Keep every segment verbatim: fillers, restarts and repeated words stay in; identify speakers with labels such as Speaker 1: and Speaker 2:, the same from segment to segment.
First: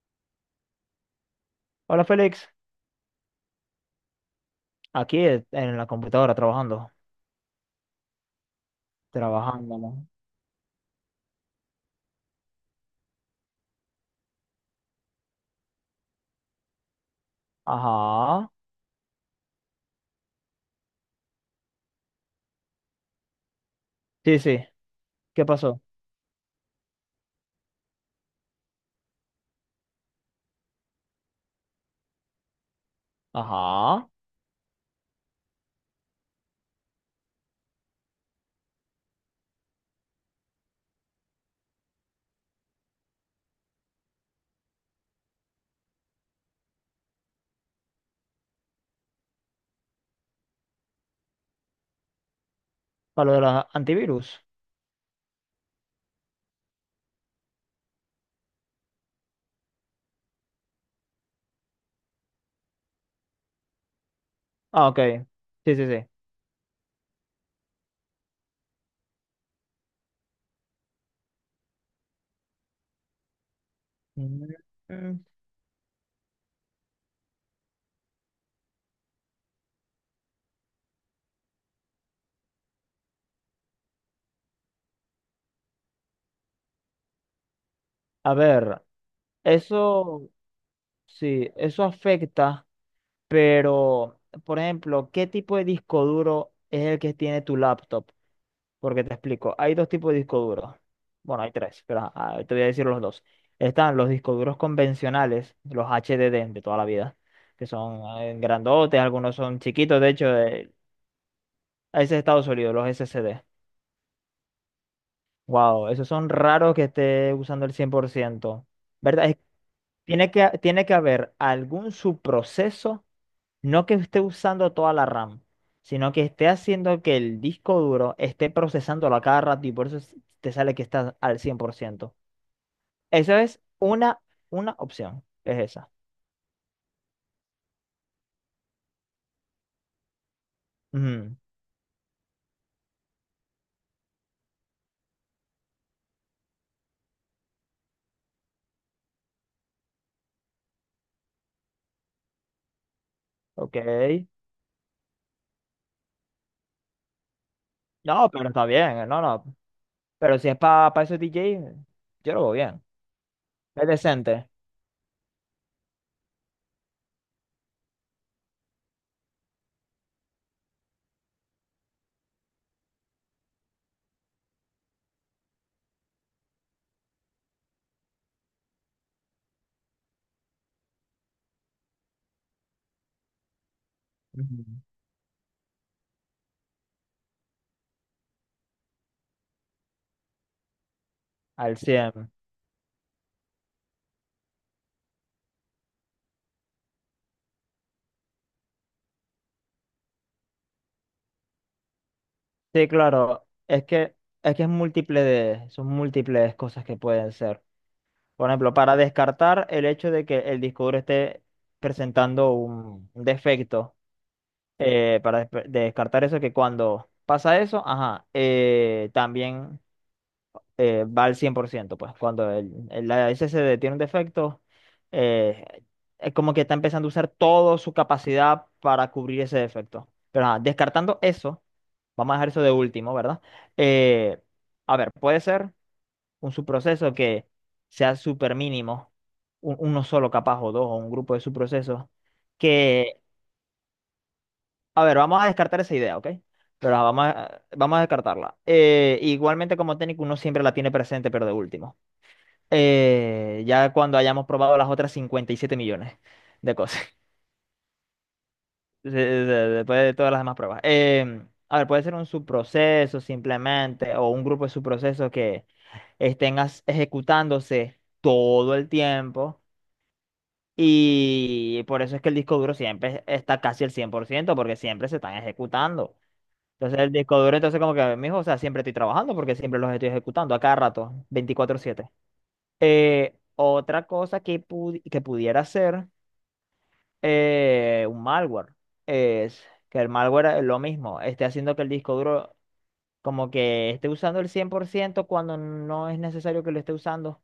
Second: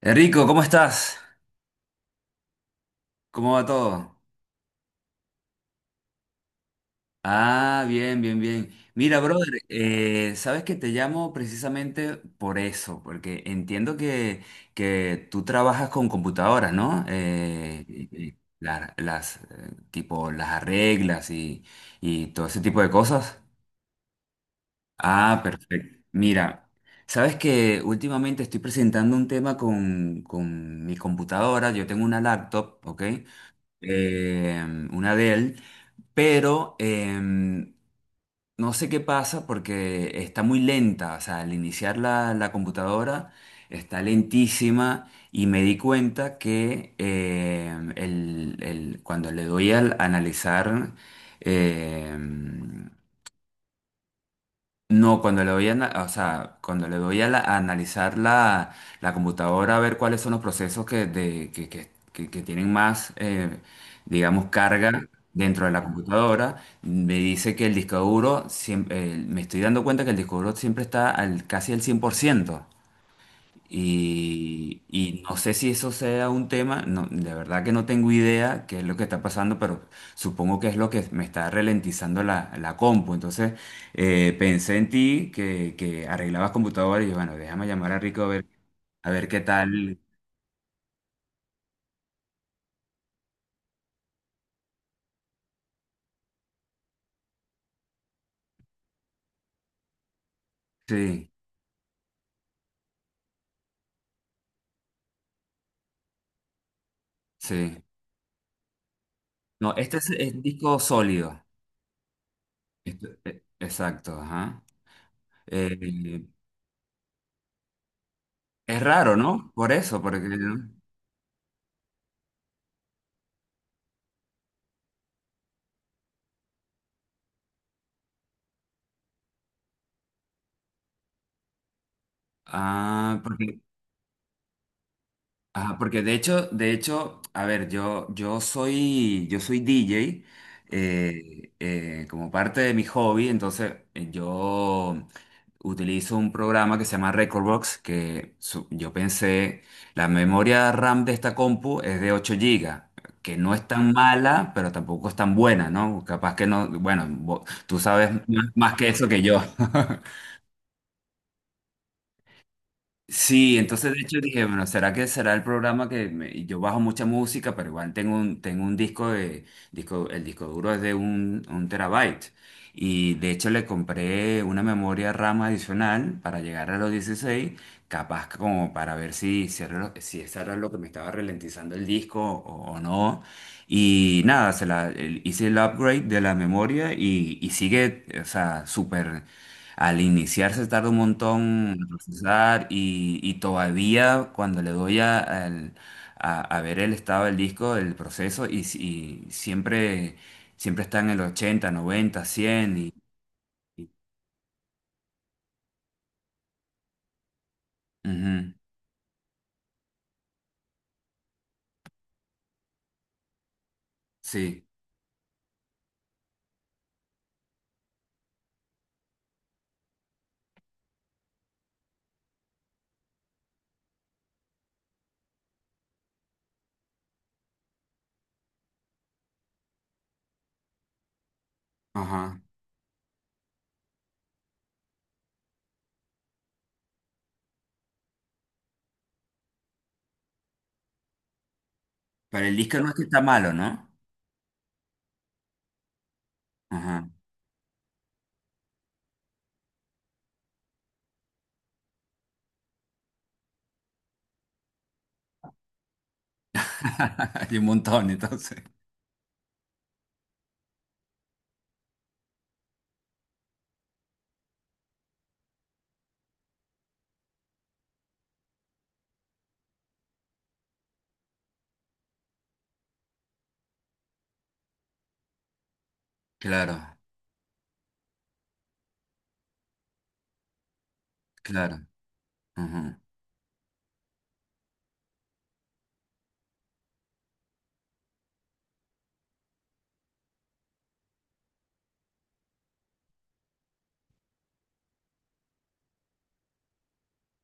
Speaker 1: Enrico, ¿cómo estás?
Speaker 2: Hola Félix,
Speaker 1: ¿Cómo va todo?
Speaker 2: aquí e- en la computadora trabajando,
Speaker 1: Ah, bien, bien, bien. Mira, brother,
Speaker 2: trabajando, ¿no?
Speaker 1: eh, sabes que te llamo precisamente por eso, porque entiendo que, que tú trabajas con computadoras, ¿no? Eh, y- y
Speaker 2: Ajá,
Speaker 1: la- las, eh, tipo, las arreglas y, y todo ese tipo de cosas.
Speaker 2: sí, sí,
Speaker 1: Ah,
Speaker 2: ¿qué pasó?
Speaker 1: perfecto. Mira, sabes que últimamente estoy presentando un tema con, con mi computadora. Yo tengo una laptop, ¿ok?
Speaker 2: Ajá,
Speaker 1: Eh, una Dell. Pero em, no sé qué pasa porque está muy lenta, o sea, al iniciar la, la computadora está lentísima y me di cuenta que em, el- el- cuando le doy al analizar, em,
Speaker 2: para lo de la antivirus.
Speaker 1: no, cuando le voy a, ana- o sea, cuando le voy a, la- a analizar la, la computadora, a ver cuáles son los procesos que, de- que, que- que- que tienen más, eh, digamos,
Speaker 2: Ah, ok,
Speaker 1: carga dentro de
Speaker 2: sí,
Speaker 1: la
Speaker 2: sí, sí.
Speaker 1: computadora, me dice que el disco duro, siem- eh, me estoy dando cuenta que el disco duro siempre está al, casi al cien por ciento. Y,
Speaker 2: Mm.
Speaker 1: y no sé si eso sea un tema, no, de verdad que no tengo idea qué es lo que está pasando, pero supongo que es lo que me está ralentizando la, la compu. Entonces eh, pensé en ti que, que arreglabas computadoras y yo, bueno, déjame llamar a Rico a
Speaker 2: A
Speaker 1: ver,
Speaker 2: ver,
Speaker 1: a ver qué tal.
Speaker 2: eso, sí, eso afecta. Pero, por ejemplo, ¿qué tipo de disco duro es el que tiene tu laptop? Porque te explico, hay dos tipos de disco duros.
Speaker 1: Sí,
Speaker 2: Bueno, hay tres, pero ajá, te voy a decir los dos. Están los discos duros convencionales, los H D D de toda la vida, que
Speaker 1: sí.
Speaker 2: son eh, grandotes, algunos son
Speaker 1: No, este
Speaker 2: chiquitos,
Speaker 1: es,
Speaker 2: de hecho,
Speaker 1: es
Speaker 2: eh,
Speaker 1: disco sólido.
Speaker 2: ese es Estados Unidos, los
Speaker 1: Esto- eh,
Speaker 2: S S D.
Speaker 1: exacto, ajá.
Speaker 2: Wow, esos
Speaker 1: Eh,
Speaker 2: son raros que esté usando el cien por ciento.
Speaker 1: es raro,
Speaker 2: ¿Verdad? Es-
Speaker 1: ¿no? Por eso, porque...
Speaker 2: tiene que,
Speaker 1: ¿no?
Speaker 2: tiene que haber algún subproceso. No que esté usando toda la RAM, sino que esté haciendo que el disco duro esté procesándolo a cada rato y por eso es- te sale que está al cien por ciento.
Speaker 1: Ah,
Speaker 2: Esa
Speaker 1: porque
Speaker 2: es una, una opción, es
Speaker 1: ajá,
Speaker 2: esa.
Speaker 1: porque de hecho, de hecho, a ver, yo, yo soy, yo soy D J,
Speaker 2: Ujú.
Speaker 1: eh, eh, como parte de mi hobby, entonces eh, yo utilizo un programa que se llama Recordbox, que su- yo pensé, la memoria RAM de esta compu es de ocho gigas, que no es
Speaker 2: Ok.
Speaker 1: tan mala, pero tampoco es tan buena, ¿no? Capaz que no, bueno, vo- tú sabes
Speaker 2: No,
Speaker 1: más
Speaker 2: pero está
Speaker 1: más que
Speaker 2: bien, eh,
Speaker 1: eso
Speaker 2: no,
Speaker 1: que yo.
Speaker 2: no. Pero si es para esos D J, yo lo veo bien.
Speaker 1: Sí,
Speaker 2: Es
Speaker 1: entonces de hecho dije,
Speaker 2: decente.
Speaker 1: bueno, ¿será que será el programa que me- y yo bajo mucha música, pero igual tengo un, tengo un disco de, disco, el disco duro es de un, un terabyte. Y de hecho le compré una memoria RAM adicional para llegar a los dieciséis, capaz como para ver si, si, era lo, si eso era lo que me estaba ralentizando el disco o, o no. Y nada,
Speaker 2: Ujú.
Speaker 1: se la, el- hice el upgrade de la memoria y, y sigue, o sea, súper al iniciar se tarda un montón
Speaker 2: Al
Speaker 1: en
Speaker 2: cien.
Speaker 1: procesar y, y todavía cuando le doy a, al- a- a ver el estado del disco, el proceso, y, si- y siempre, siempre está en el ochenta, noventa, cien
Speaker 2: Sí,
Speaker 1: y...
Speaker 2: claro. Es
Speaker 1: y-
Speaker 2: que, es que es múltiple de, son múltiples cosas que pueden ser. Por
Speaker 1: ujú,
Speaker 2: ejemplo, para descartar el hecho de que el disco duro esté presentando un un defecto,
Speaker 1: sí,
Speaker 2: eh, para despe- descartar eso, que cuando pasa eso, ajá, eh, también eh, va al cien por ciento, pues cuando el, el S S D tiene un defecto, eh, es como que está empezando a usar toda su capacidad para cubrir ese defecto. Pero ajá, descartando eso, vamos a
Speaker 1: ajá.
Speaker 2: dejar eso de último, ¿verdad? Eh, a ver, puede ser un subproceso que sea súper mínimo, un- uno solo capaz o dos o un grupo de subprocesos,
Speaker 1: Pero el disco no es que está
Speaker 2: que,
Speaker 1: malo, ¿no?
Speaker 2: a ver, vamos a descartar esa idea, ¿ok? Pero la
Speaker 1: Ajá.
Speaker 2: vamos a, vamos a descartarla. Eh, igualmente como técnico uno siempre la tiene presente, pero de último. Eh, ya cuando hayamos probado las otras cincuenta y siete millones de cosas,
Speaker 1: Hay un montón, entonces.
Speaker 2: de- de- de- después de todas las demás pruebas. Em, a ver, puede ser un subproceso simplemente, o un grupo de subprocesos que estén as- ejecutándose todo el tiempo. Y por eso es que el disco duro siempre está casi el cien por ciento porque siempre se están ejecutando.
Speaker 1: Claro,
Speaker 2: Entonces el disco duro, entonces como que, mijo, o sea, siempre estoy trabajando porque siempre los estoy ejecutando a cada rato, veinticuatro
Speaker 1: claro.
Speaker 2: siete
Speaker 1: Ujú.
Speaker 2: Eh, otra cosa que, pu- que pudiera ser eh, un malware es que el malware es lo mismo, esté haciendo que el disco duro como que esté usando el cien por ciento cuando no es necesario que lo esté usando.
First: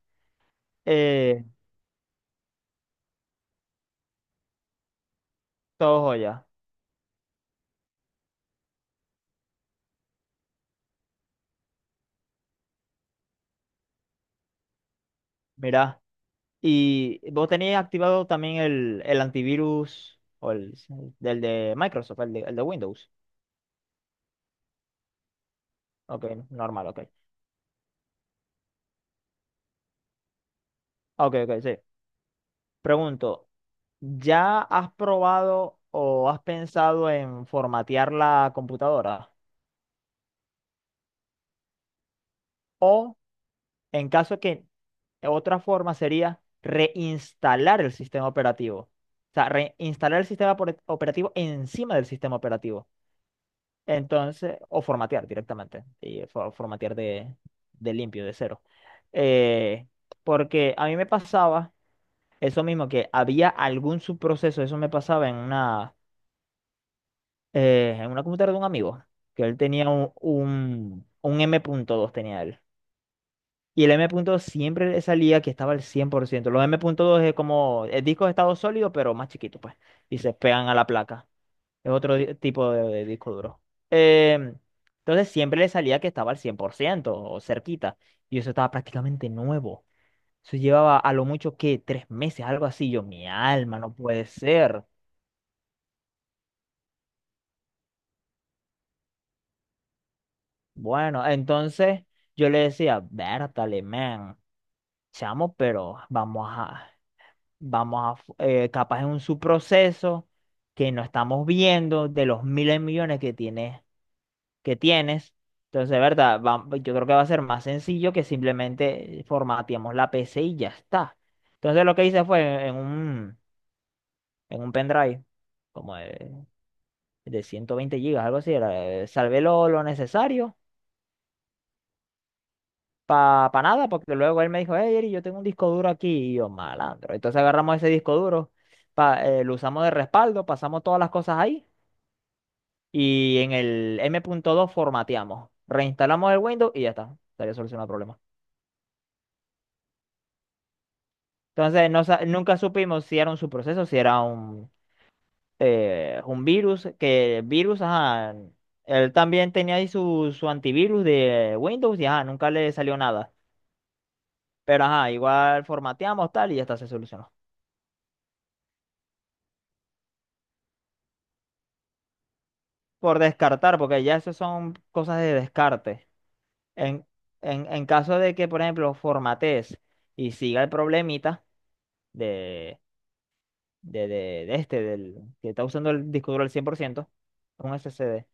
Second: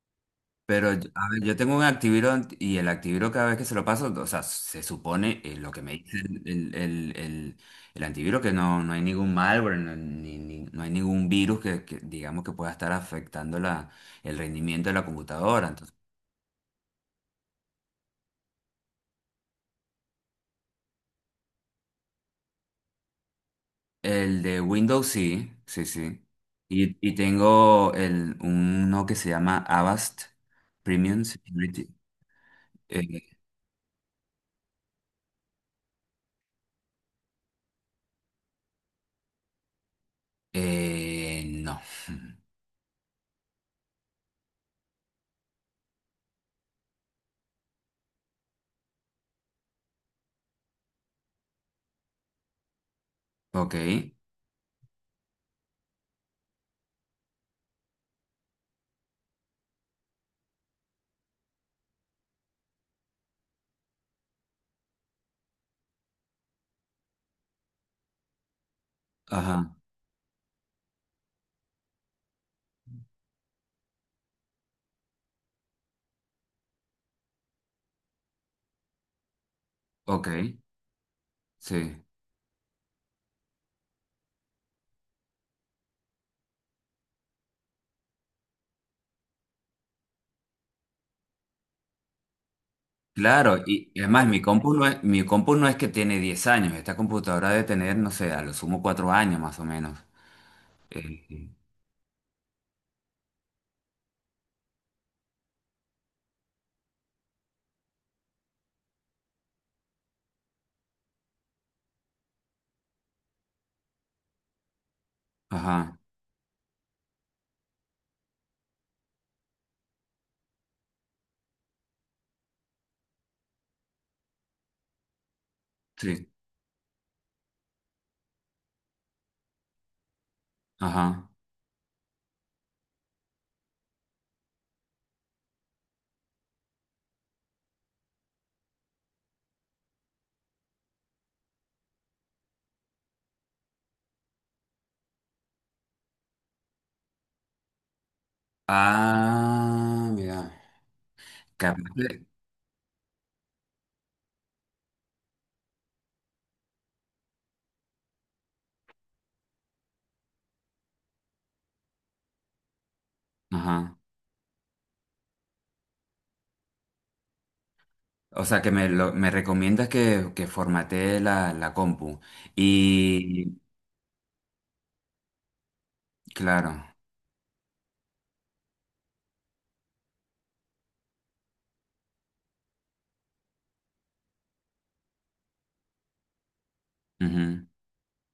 Speaker 1: Pero, yo- a ver,
Speaker 2: Eh,
Speaker 1: yo tengo un Activiro ant- y el Activiro cada vez que se lo paso, o sea, se supone eh, lo que me
Speaker 2: todo
Speaker 1: dice el,
Speaker 2: joya.
Speaker 1: el, el, el- el antiviro, que no, no hay ningún malware, no, ni- ni- no hay ningún virus que, que, digamos que pueda estar afectando la, el rendimiento de la computadora. Entonces,
Speaker 2: Mira. Y vos tenéis activado también el, el antivirus o el del de Microsoft, el de, el de Windows.
Speaker 1: el de Windows sí, sí, sí.
Speaker 2: Ok, normal,
Speaker 1: Y,
Speaker 2: ok.
Speaker 1: y tengo el, uno que se llama Avast Premium
Speaker 2: Ok, ok, sí.
Speaker 1: Security. Eh,
Speaker 2: Pregunto, ¿ya has probado o has pensado en formatear la computadora?
Speaker 1: eh, no.
Speaker 2: O en caso que otra forma sería reinstalar el sistema operativo. O sea, reinstalar el sistema opera- operativo encima del sistema operativo.
Speaker 1: Ok.
Speaker 2: Entonces, o formatear directamente, y fo- formatear de, de limpio, de cero. Eh, porque a mí me pasaba eso mismo, que había algún subproceso, eso me pasaba en una, eh, en una computadora de un amigo, que él
Speaker 1: Ajá.
Speaker 2: tenía un, un, un M punto dos tenía él. Y el M M.dos siempre le salía que estaba al cien por ciento. Los M punto dos es como el disco de estado sólido, pero más chiquito, pues, y
Speaker 1: Ok.
Speaker 2: se pegan a la placa. Es
Speaker 1: Sí.
Speaker 2: otro di- tipo de, de disco duro. Em, entonces siempre le salía que estaba al cien por ciento o cerquita. Y eso estaba prácticamente nuevo. Eso llevaba a lo mucho que tres meses, algo así. Yo, mi
Speaker 1: Claro,
Speaker 2: alma,
Speaker 1: y,
Speaker 2: no
Speaker 1: y además
Speaker 2: puede
Speaker 1: mi compu
Speaker 2: ser.
Speaker 1: no es, mi compu no es que tiene diez años, esta computadora debe tener, no sé, a lo sumo cuatro años más o menos. Eh,
Speaker 2: Bueno,
Speaker 1: eh,
Speaker 2: entonces yo le decía, Bertale, man, chamo, pero vamos a, vamos a, eh, capaz es un subproceso que no estamos viendo de los miles de millones que tiene que tienes. Entonces, de
Speaker 1: ajá,
Speaker 2: verdad, va- yo creo que va a ser más sencillo que simplemente formateamos la P C y ya está. Entonces, lo que hice fue en un, en un pendrive, como
Speaker 1: sí,
Speaker 2: de, de ciento veinte gigas, algo así, era, eh, salvé lo, lo necesario
Speaker 1: ajá.
Speaker 2: para nada, porque luego él me dijo, hey, Eri, yo tengo un disco duro aquí, y yo, malandro. Entonces, agarramos ese disco duro, pa- eh, lo usamos de respaldo, pasamos todas las cosas ahí, y en el M punto dos formateamos, reinstalamos el Windows y ya está, estaría solucionado el problema.
Speaker 1: Ah, mira, capaz
Speaker 2: Entonces, no, sa-
Speaker 1: de-
Speaker 2: nunca supimos si era un subproceso, si era un, eh, un virus, que el virus, ajá, él también tenía ahí su, su antivirus de Windows y ajá, nunca le salió nada.
Speaker 1: ajá.
Speaker 2: Pero ajá, igual formateamos tal y ya está, se solucionó.
Speaker 1: O sea, que me, lo- me recomiendas que, que formatee la, la compu.
Speaker 2: Por
Speaker 1: Y,
Speaker 2: descartar, porque ya eso son cosas de descarte.
Speaker 1: claro,
Speaker 2: En, en, en caso de que, por ejemplo, formatees y siga el problemita de, de, de, de este, del, que está usando el disco duro al cien por ciento
Speaker 1: ujú,
Speaker 2: un S S D.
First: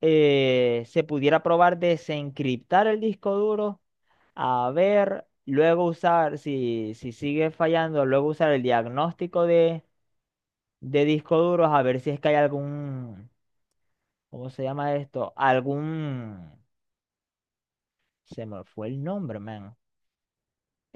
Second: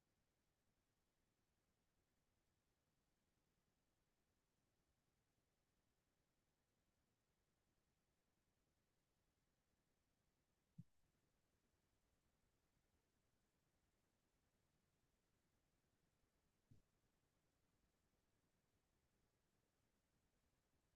Speaker 2: eh, Se pudiera probar desencriptar el disco duro, a ver, luego usar, si, si sigue fallando, luego usar el diagnóstico de, de disco duros, a ver si es que hay algún, ¿cómo se llama esto? Algún, se me fue el nombre, man.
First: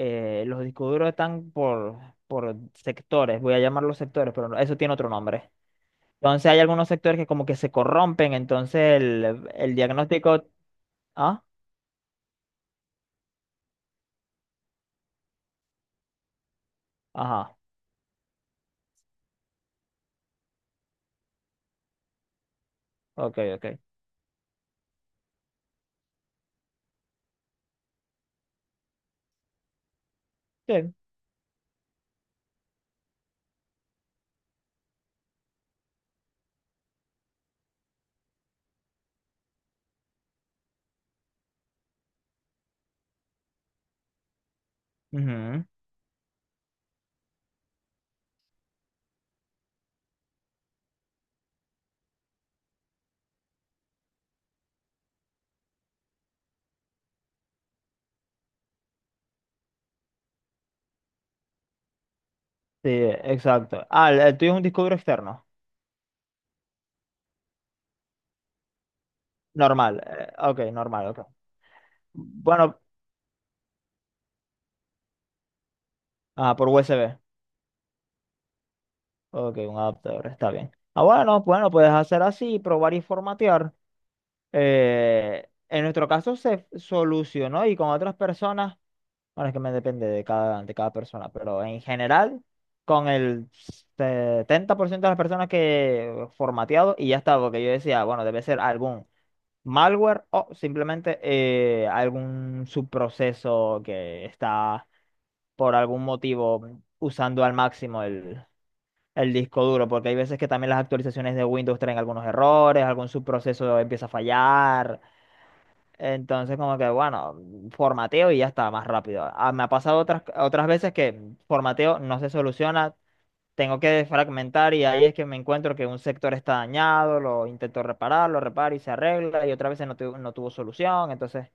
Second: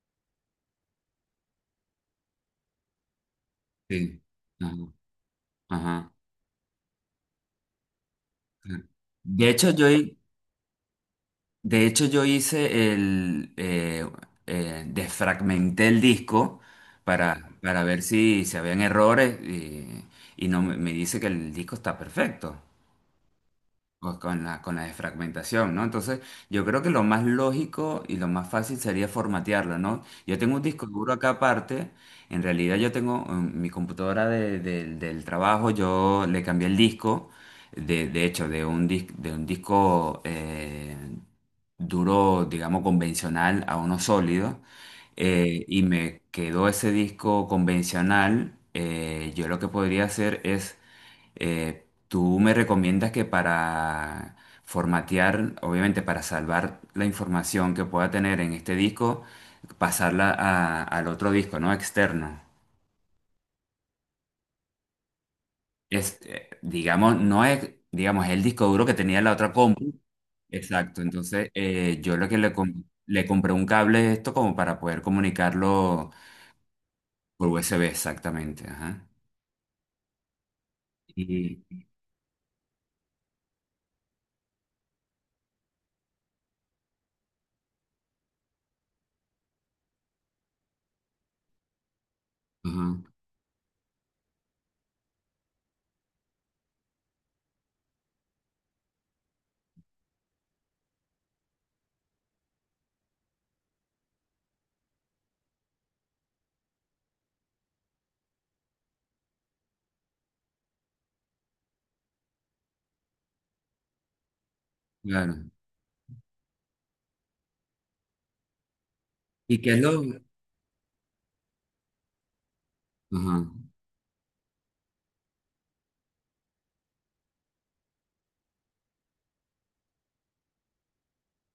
Speaker 2: Eh, los discos duros están por, por sectores, voy a llamarlos
Speaker 1: sí,
Speaker 2: sectores, pero no-
Speaker 1: ajá,
Speaker 2: eso tiene otro nombre.
Speaker 1: ajá.
Speaker 2: Entonces hay algunos sectores que como que se corrompen, entonces
Speaker 1: De
Speaker 2: el,
Speaker 1: hecho,
Speaker 2: el
Speaker 1: yo,
Speaker 2: diagnóstico... Ah,
Speaker 1: de hecho, yo hice el... eh, eh, desfragmenté el disco para,
Speaker 2: ajá,
Speaker 1: para ver si, si habían errores y, y no me me dice que el disco está perfecto
Speaker 2: ok, ok.
Speaker 1: pues, con la, con la desfragmentación, ¿no? Entonces, yo creo que lo más lógico y lo más fácil sería formatearlo, ¿no? Yo tengo un disco
Speaker 2: Sí.
Speaker 1: duro acá aparte. En realidad yo tengo mm, mi computadora de- del del trabajo, yo le cambié el disco. De, de hecho, de un, dis- de un disco eh, duro, digamos, convencional a uno sólido. Eh,
Speaker 2: Ujú.
Speaker 1: y me quedó ese disco convencional. eh, yo lo que podría hacer es, eh, tú me recomiendas que para formatear, obviamente para salvar la información que pueda tener en este disco, pasarla a- al otro disco, ¿no? Externo.
Speaker 2: Sí, exacto. Ah, el, el tuyo es un disco duro externo.
Speaker 1: Este, digamos, no es, digamos, es el disco duro que tenía la otra
Speaker 2: Normal.
Speaker 1: compu.
Speaker 2: Eh, ok,
Speaker 1: Exacto,
Speaker 2: normal, ok.
Speaker 1: entonces eh, yo lo que le,
Speaker 2: Bueno,
Speaker 1: com- le compré un cable de esto como para poder comunicarlo
Speaker 2: ah, por U S B.
Speaker 1: por U S B, exactamente, ajá.
Speaker 2: Ok, un adaptador, está bien. Ah, bueno,
Speaker 1: Y,
Speaker 2: bueno, puedes hacer así, probar y formatear. Eh, en nuestro caso se solucionó y con otras personas, bueno, es que me depende de cada, de cada persona, pero en general,
Speaker 1: ajá,
Speaker 2: con el setenta por ciento de las personas que formateado y ya está, porque yo decía, bueno, debe ser algún malware o simplemente eh, algún subproceso que está por algún motivo usando al máximo el, el disco duro, porque hay veces que también las actualizaciones de Windows traen algunos errores, algún subproceso empieza a fallar.
Speaker 1: claro.
Speaker 2: Entonces, como que, bueno, formateo y ya está, más rápido. Ah,
Speaker 1: ¿Y
Speaker 2: me ha
Speaker 1: qué es
Speaker 2: pasado
Speaker 1: lo,
Speaker 2: otras, otras veces que formateo no se soluciona,
Speaker 1: ajá?
Speaker 2: tengo que fragmentar y ahí es que me encuentro que un sector está dañado, lo intento reparar, lo reparo y se arregla y otra vez no, tu- no tuvo solución, entonces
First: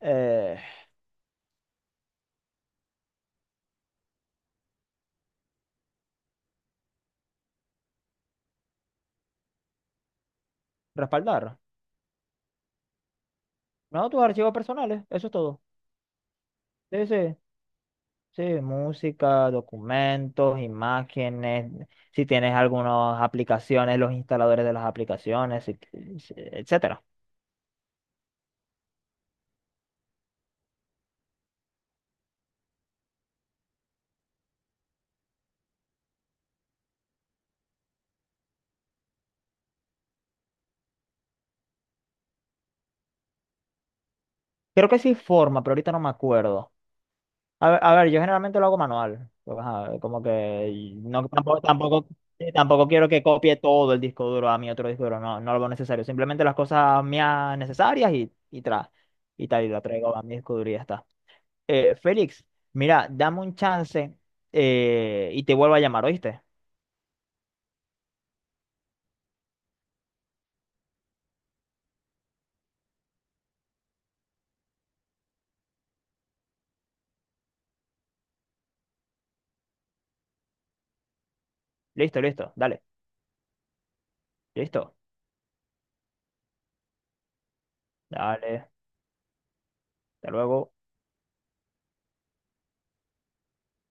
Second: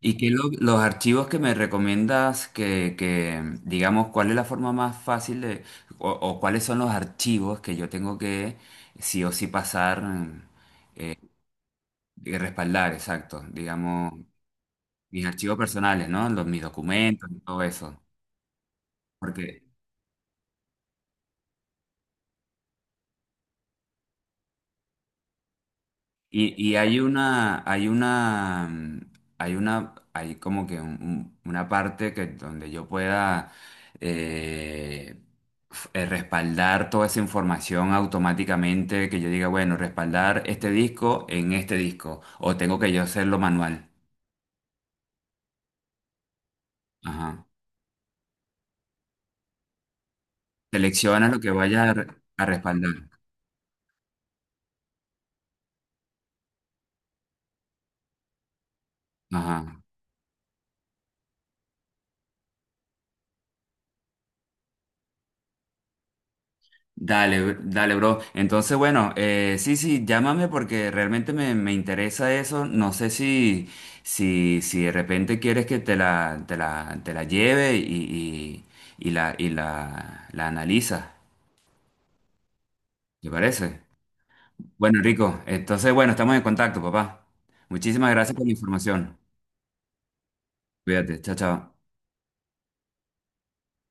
Speaker 1: ¿Y qué lo-
Speaker 2: eh,
Speaker 1: los archivos que me recomiendas que, que, digamos, cuál es la forma más fácil de, o, o cuáles son los archivos que yo tengo que sí o sí pasar,
Speaker 2: respaldar.
Speaker 1: eh, respaldar, exacto,
Speaker 2: No,
Speaker 1: digamos?
Speaker 2: tus archivos personales,
Speaker 1: Mis
Speaker 2: eso es
Speaker 1: archivos
Speaker 2: todo.
Speaker 1: personales, ¿no? Los, mis
Speaker 2: Sí,
Speaker 1: documentos
Speaker 2: sí,
Speaker 1: y todo eso.
Speaker 2: sí, música,
Speaker 1: Porque,
Speaker 2: documentos, imágenes, si tienes algunas aplicaciones, los instaladores de las aplicaciones, si- si-
Speaker 1: y, y hay
Speaker 2: etcétera.
Speaker 1: una, hay una, mm, hay una, hay como que un- un- una parte que donde yo pueda eh, f- eh, respaldar toda esa información automáticamente, que yo diga, bueno, respaldar este disco en este disco, o tengo que yo hacerlo manual.
Speaker 2: Creo que sí forma, pero ahorita no me acuerdo.
Speaker 1: Ajá.
Speaker 2: A ver, a ver, yo generalmente lo hago manual. Pues, ajá, como que
Speaker 1: Selecciona
Speaker 2: no,
Speaker 1: lo que
Speaker 2: tampoco,
Speaker 1: vaya a, re-
Speaker 2: tampoco,
Speaker 1: a
Speaker 2: sí, tampoco
Speaker 1: respaldar.
Speaker 2: quiero que copie todo el disco duro a mi otro disco duro. No, no lo veo necesario. Simplemente las cosas mías necesarias y, y tra- y tal, y
Speaker 1: Ajá.
Speaker 2: lo traigo a mi disco duro y ya está. Eh, Félix, mira, dame un chance eh, y te vuelvo a llamar, ¿oíste?
Speaker 1: Dale, br- dale, bro. Entonces, bueno, eh, sí, sí, llámame porque realmente me, me interesa eso. No sé si, si, si de repente quieres que te la, te la, te la lleve y, y, y la, y la, la analiza.
Speaker 2: Listo, listo, dale,
Speaker 1: ¿Te parece?
Speaker 2: listo,
Speaker 1: Bueno, Rico, entonces, bueno, estamos en contacto, papá. Muchísimas gracias por la
Speaker 2: dale,
Speaker 1: información.
Speaker 2: hasta luego.
Speaker 1: Cuídate, chao, chao.